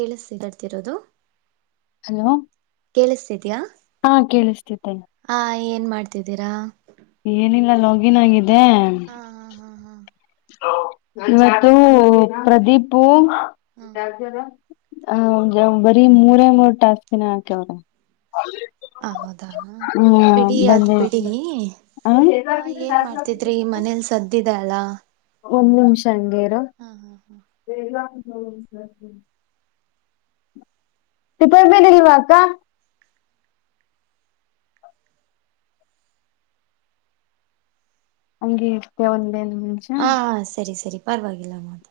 ಕೇಳಿಸಡ್ತಿರೋದು [unintelligible] hello ಕೇಳಿಸ್ಸ್ತಿದೆಯಾ ಹಾ ಕೇಳಿಸ್ತಿದ್ದೆ ಹಾ ಏನ್ ಮಾಡ್ತಿದ್ದೀರಾ ಏನಿಲ್ಲ ಲೋಗಿನ್ ಆಗಿದ್ದೇ ಆ ಹಾ ಹಾ ಹಾ ಹಾ. [unintelligible] ಇವತ್ತೂ ಹ ಪ್ರದೀಪು ಹ ಹ ಅವಂಗ್ ಅವ ಬರೀ ಮೂರೇ ಮೂರ್ ಟಾಸ್ಕಿನ ಹಾಕ್ಯವ್ರ [unintelligible] ಹಾ ಹೌದಾ ಬಿಡಿ ಅದ ಬಂದೆ ಬಿಡೀ ಹಾ ಏನ್ ಮಾಡ್ತಿದ್ರಿ ಮನೇಲಿ ಸದ್ದಿದೆ ಅಲಾ ಒಂದ್ ನಿಮಿಷ ಹಂಗೆ ಇರು ಹಾ ಹಾ ಹು. [unintelligible] ಟಿಪಾಯ್ ಮೇಲೆ ಇಲ್ವಾ ಅಕ್ಕ. ಹಂಗೆ ಇರ್ತೀಯಾ ಒಂದ್ ಎರಡ್ನಿಮಿಷ. ಹ ಸರಿ ಸರಿ ಪರವಾಗಿಲ್ಲ ಮಾತ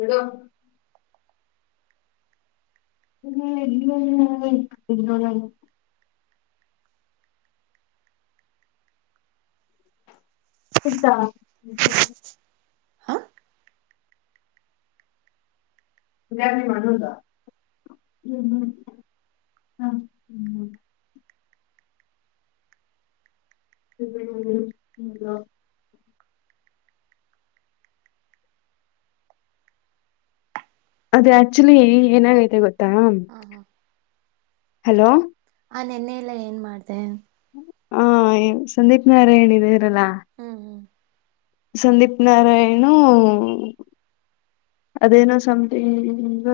ಬಿಡು. [unintelligible] ಸಿಕ್ತ. ಹ ಇದರ್ದು ನಿಮ್ ಅಣ್ಣಂದ. [unintelligible] [unintelligible] ಅದ ಆಕ್ಚುಲಿ ಏನಾಗೈತೆ ಗೊತ್ತಾ ಹಲೋ. ಆ ನೆನ್ನೆಲ್ಲ ಏನ್ ಮಾಡ್ದೇ. ಹಾ ಸಂದೀಪ್ ನಾರಾಯಣ ಇದಿರಲ್ಲಾ. ಹ್ಮ್ ಹ್ಮ್ ಸಂದೀಪ್ ನಾರಾಯಣು. ಅದೇನೋ ಸಮತಿಂಗ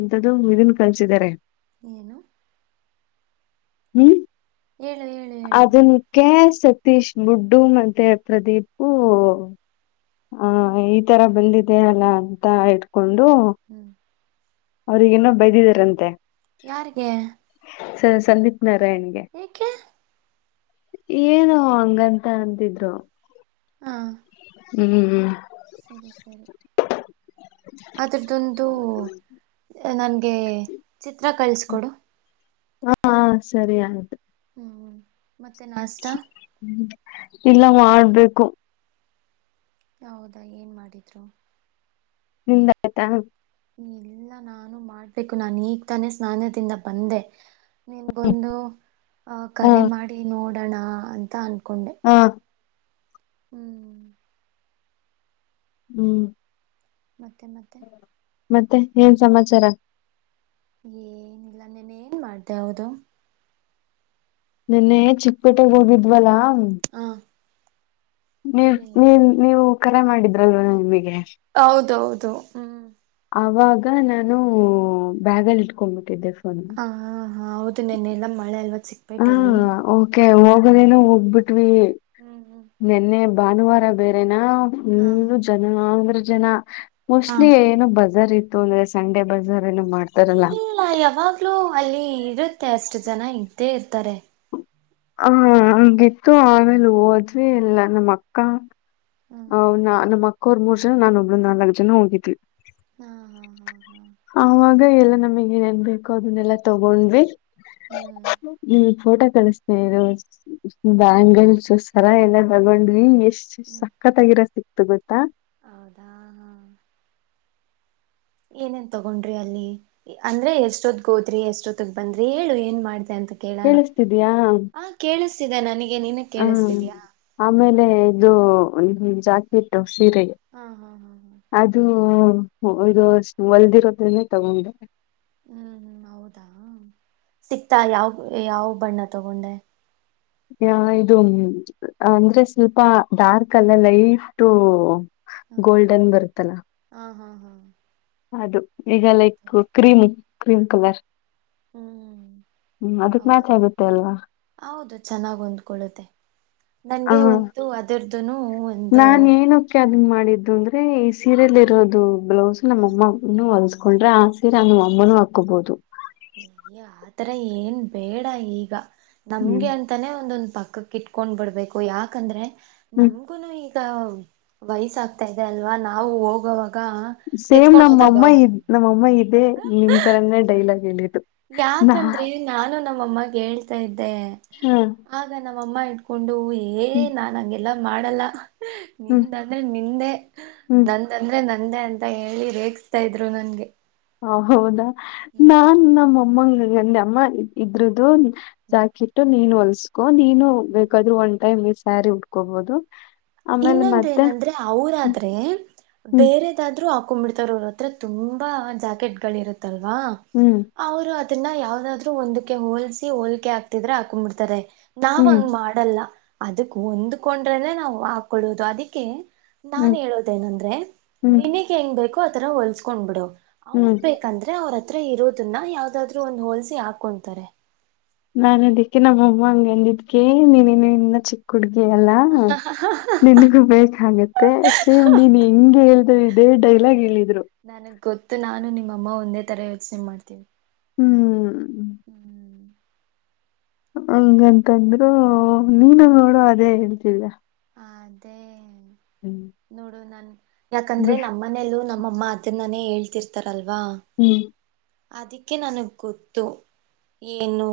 ಎಂತದ್ದು ಇದನ್ ಕಲ್ಸಿದಿದ್ದಾರೆ. ಏನು. ಹ್ಮ್ ಹೇಳು ಹೇಳು. ಹೇಳು ಅದಿಕ್ಕೆ ಸತೀಶ್ ಮುಡ್ಡು ಮತ್ತೆ ಪ್ರದೀಪು. ಹ ಈ ತರ ಬಂದಿದೆ ಅಲ ಅಂತ ಇಟ್ಕೊಂಡು. ಹ್ಮ್ ಅವ್ರಗೇನೋ ಬೈದಿದಾರಂತೆ. ಯಾರಿಗೆ. ಸ ಸಂದೀಪ್ ನಾರಾಯಣ್ಗೆ. ಯಾಕೆ. ಏನೊ ಹಂಗಂತ ಅಂತಿದ್ರು. ಹಾ ಹ್ಮ್ ಸರಿ ಸರಿ. ಅದ್ರುದೊಂದು ನನಗೆ ಚಿತ್ರ ಕಳಿಸಿಕೊಡು. ಹಾ ಹ ಸರಿ ಆಯ್ತು. ಹ್ಮ್ ಮತ್ತೆ ನಷ್ಟ. ಹ್ಮ್ ಇಲ್ಲ ಮಾಡ್ಬೇಕು. ಹೌದಾ ಏನ್ ಮಾಡಿದ್ರು. ನಿಂದ ಆಯ್ತ. ಇಲ್ಲ ನಾನು ಮಾಡ್ಬೇಕು ನಾನು ಈಗ ತಾನೇ ಸ್ನಾನದಿಂದ ಬಂದೆ. ನಿನ್ಗೊಂದು ಹ ಕರೆ ಮಾಡಿ ನೋಡೋಣ ಅಂತ ಅನ್ಕೊಂಡೆ. ಹಾ ಹ್ಮ್ ಹ್ಮ್ ಮತ್ತೆ ಮತ್ತೆ. ಮತ್ತೆ ಏನ್ ಸಮಾಚಾರ. ಏನಿಲ್ಲ ನೆನ್ನೆ ಏನ್ ಮಾಡ್ದೆ ಹೌದು. ನೆನ್ನೆ ಚಿಕ್ಕಪೇಟೆೆಗೆ ಹೋಗಿದ್ವಲ್ಲಾ. ಹಾ ನೀವ ನೀ ನೀವು ಕರೆ ಮಾಡಿದ್ರಲ್ವ ನಮಿಗೆ. ಹೌದೌದು ಹ್ಮ ಆವಾಗ ನಾನು ಬ್ಯಾಗಲ್ಲಿ ಇಟ್ಕೊಂಡ್ಬಿಟ್ಟಿದ್ದೆ ಫೋನ್. ಹ ಹಾ ಹೌದು ನೆನ್ನೆಲ್ಲ ಮಳೆ ಅಲ್ವ ಸಿಕ್ ಹಾ ಓಕೆ ಹೋಗದೇನ ಹೋಗ್ಬಿಟ್ವಿ. ಹ್ಮ್ ಹ್ಮ್ ನೆನ್ನೆ ಭಾನುವಾರ ಬೇರೆನಾ ಹ ಇನ್ನು ಜನ ಅಂದ್ರೆ ಜನ. ಹ ಮೋಸ್ಟ್ಲಿ ಏನು ಬಜಾರ್ ಇತ್ತು ಅಂದ್ರೆ ಸಂಡೆ ಬಜಾರ್ ಏನು ಮಾಡ್ ಇಲ್ಲ್ಲ ಯಾವಾಗ್ಲೂ ಅಲ್ಲಿ ಇರುತ್ತೆ ಅಷ್ಟು ಜನ ಇದ್ದೆ ಇರ್ತಾರೆ. ಹಾ ಹಂಗಿತ್ತು ಆಮೇಲ್ ಹೋದ್ವಿ ಎಲ್ಲ ನಮ್ಮ ಅಕ್ಕ. ಹ್ಮ್ ಹ್ ನಮ್ ಅಕ್ಕ ಅವ್ರ್ ಮೂರ್ ಜನ ನಾ ಒಬ್ರು ನಾಲ್ಕು ಜನ ಹೋಗಿದ್ವಿ. ಹಾ ಹಾ [unintelligible] ಹಾ ಹಾ ಹ ಈಗ ಎಲ್ಲ ನಮಿಗ್ ಏನ್ಬೇಕೋ ಅದನ್ನೆಲ್ಲಾ ತಗೊಂಡ್ವಿ. ಹ್ಮ್. ಹ್ಮ್ ಫೋಟೋ ಕಲಸ್ತೆನಿ ಇರು. ಬ್ಯಾಂಗಲ್ಸು ಸರಾ ಎಲ್ಲ ತಗೊಂಡ್ವಿ ಎಷ್ಟ ಹ್ಮ್ ಸಕ್ಕತ್ ಆಗಿರೋದ ಸಿಕ್ತು ಗೊತ್ತಾ. ಹೌದಾ ಹಾ. ಏನೇನ್ ತಗೊಂಡ್ರಿ ಅಲ್ಲಿ ಅಂದ್ರೆ ಎಷ್ಟೊತ್ಗ ಹೋದ್ರಿ ಎಷ್ಟೊತ್ತಗ್ ಬಂದ್ರಿ ಹೇಳು ಏನ್ ಮಾಡ್ದ ಅಂತ. ಕೇಳೋಣ ಕೇಳಿಸ್ತಿದ್ಯಾ ಹ ಕೇಳಿಸ್ತಿದೆ ನನಗೆ ನೀನಗ ಹ. ಕೇಳಿಸ್ತಿದೀಯಾ. ಆಮೇಲೆ ಇದು ಜಾಕೆಟ್ ಸೀರೆಗೆ. ಹಾ ಹಾ ಹಾ ಹಾ. ಅದು ಇದು ಅಷ್ಟ ಹೊಲ್ದಿರೋದನ್ನೇ ತಗೊಂಡೆ. ಹ್ಮ್ ಹ್ಮ್ ಹೌದಾ ಸಿಕ್ತಾ ಯಾವ ಯಾವ ಬಣ್ಣ ತಗೊಂಡೆ. ಹ ಇದು ಅಂದ್ರೆ ಸ್ವಲ್ಪ ಡಾರ್ಕ್ ಅಲ್ಲ ಲೈಟು. ಹ ಗೋಲ್ಡನ್ ಬರುತ್ತಲ್ಲ. ಹಾ ಹಾ ಹಾ. ಅದು ಈಗ ಲೈಕ್ ಗೊತ್ತಾಯ್ತು ಕ್ರೀಮ್ ಹ್ಮ್ ಕ್ರೀಮ್ ಕಲರ್. ಹ್ಮ್ ಹ್ಮ್ ಅದ. ಹೌದು ಹೌದು ಚೆನ್ನಾಗಿ ಹೊಂದ್ಕೊಳ್ಳುತ್ತೆ ಹ ನನ್ಗೆ ಒಂತ ಅದ. [unintelligible] ನಾನ್ ಏನಕ್ಕೆೆ ಅದನ್ ಮಾಡಿದ್ದು ಅಂದ್ರೆ ಈ ಸೀರೆೆಯಲ್ಲಿ ಇರೋದು ಬ್ಲೌಸ್ ಹ ನಮ್ಮಮ್ಮ. ಇನ್ನು ಹೊಲಸಕೊಂಡ್ರೆ ಆ ಸೀರೆ ಅನ್ನು ಅಮ್ಮನು ಹಾಕೋಬಹುದು. ಈಗ ಆತರ ಏನ್ ಬೇಡ ಈಗ ನಮ್ಗೆ ಹ್ಮ್ ಅಂತಾನೆ ಒಂದೊಂದ ಪಕ್ಕಕ್ಕ ಇಟ್. ಕೊಂಡ್ ಬಿಡ್ಬೇಕು ಯಾಕಂದ್ರೆ ನಮ. ಹ್ಮ್ ಮಗುನು ಈಗ ವಯಸ ಆಗ್ತಾ ಇದೆ ಅಲ್ವಾ ನಾವು ಹೋಗವಾಗ. ಸೇಮ್ ನಮ್ಮ ಅಮ್ಮ ಇದ್ ನಮ್ಮ ಅಮ್ಮ ಇದೆ ನಿಮ್ ತರನೇ ಡೈಲಾಗ್ ಹೇಳು. ಯಾಕಂದ್ರೆ ನಾನು ನಮ್ಮಮ್ಮಗೆ ಹೇಳ್ತಾ ಇದ್ದೆ.. ಹ್ಮ. ಆಗ ನಮ್ಮಮ್ಮ ಇಟ್ಕೊಂಡು ಏ ಹ್ಮ್ ನಾನ್ ಹಂಗೆಲ್ಲಾ ಮಾಡಲ್ಲ. ಹ್ಮ್ ನಿಂದಂದ್ರೆ ನಿಂದೆ ಹ್ಮ್ ನ. ಅಂದ್ರೆ ನಂದೇ ಅಂತ ಹೇಳಿ ರೇಗಿಸ್ತಾ ಇದ್ರು ನನ್ಗೆ. ಹ ಹೌದಾ ಹ್ಮ್ ನಾನ್ ನಮ್ಮ ಅಮ್ಮಂಗ ಹಂಗ ಅಂದೆ ಅಮ್ಮ ಇದ್ರದು. ಹ್ಮ್ ಜಾಕಿಟ್ಟು ನೀನು ಹೊಲ್ಸ್ಕೊ ನೀನು ಬೇಕಾದರು ಒನ್ ಟೈಮ್ಗೆ ಸ್ಯಾರಿ ಉಟ್ಕೋಬೋದು. ಇನ್ನೊಂದ ಏನಂದ್ರೆ ಅವರಾದ್ರೆ ಹ್ಮ್ ಬೇರೆ. ಇದ್ರರು ಹಾಕೊಂಡ್ಬಿಡ್ತಾರ ಅವ್ರತ್ರ ತುಂಬಾ ಜಾಕೆಟ್ ಗಳ ಇರುತ್ತಲ್ವಾ. ಹ್ಮ್. ಅವರು ಅದನ್ನ ಯಾವದಾದ್ರು ಒಂದಕ್ಕೆ ಹೋಲ್ಸ ಹೋಲ್ಕೆ ಆಗತಿದ್ರೆ ಹಾಕೊಂಡ್ಬಿಡ್ತಾರೆ ನಾವ್ ಹ್ಮ್ ಹಂಗ ಮಾಡ. ಮಾಡಲ್ಲ ಅದಕ್ ಹೊಂದ್ಕೊಂಡ್ರಲ್ಲೇ ನಾವು ಹಾಕೊಳ್ಳೋದು ಅದಕ್ಕೆ ನಾನ ಹ್ಮ್ ಹೇಳೋದೇನಂದ್ರೆ ಹ್ಮ್ ಹ್ಮ್ ನಿನಗ್ಹೆಂಗ್ ಬೇಕೋ ಆತರ ಹೊಲ್ಸ್ಕೊಂಡ್ ಬಿಡು ಅವ್ರ ಹ್ಮ್ ಬೇಕ. ಯಾಕಂದ್ರೆ ಅವ್ರ ಹತ್ರ ಇರೋದನ್ನ ಯಾವದಾದ್ರು ಒಂದು ಹೋಲ್ಸಿ ಹಾಕೊಂತಾರೆ ನಾನ್ ಅದಕ್ಕೆ ನಮ್ಮಮ್ಮ ಹಂಗ ಎಂದಿದ್ಕ ನೀನ್ ಇನ್ನ ಚಿಕ್ಕ ಕುಡ್ಗಿ ಎಲ್ಲ ನಿನಗೂ ಬೇಕಾಗತ್ತೆ. ಅ ಸೇಮ್ ನೀನ್ ಹೆಂಗೆ ಹೇಳ್ದೆ ಇದೇ ಡೈಲಾಗ್ ಹೇಳಿದ್ರು ನನಗ ಗೊತ್ತು ನಾನು ನಿಮ್ಮಮ್ಮ ಒಂದೇ ತರ ಯೋಚನೆ ಮಾಡ್ತೀವಿ. ಹ್ಮ್. ಹ್ಮ್ ಹಂಗಂತಂದ್ರು ಹ ನೀನು ನೋಡೋ ಅದೇ ಹೇಳ್ತಿಲ್ಲಯ ಅದೇ. ಹ್ಮ್ ನೋಡು ನನ್ ಯಾಕಂದ್ರೆ ನಮ್ಮನೇಲ್ಲೂ ನಮ್ಮಮ್ಮ ಅದನ್ನಾನೇ ಹೇಳ್ತಿರ್ತಾರಲ್ವಾ ಹ್ಮ್ ಅದಕ್ಕೆ ನನಗ್ ಗೊತ್ತು ಏನು.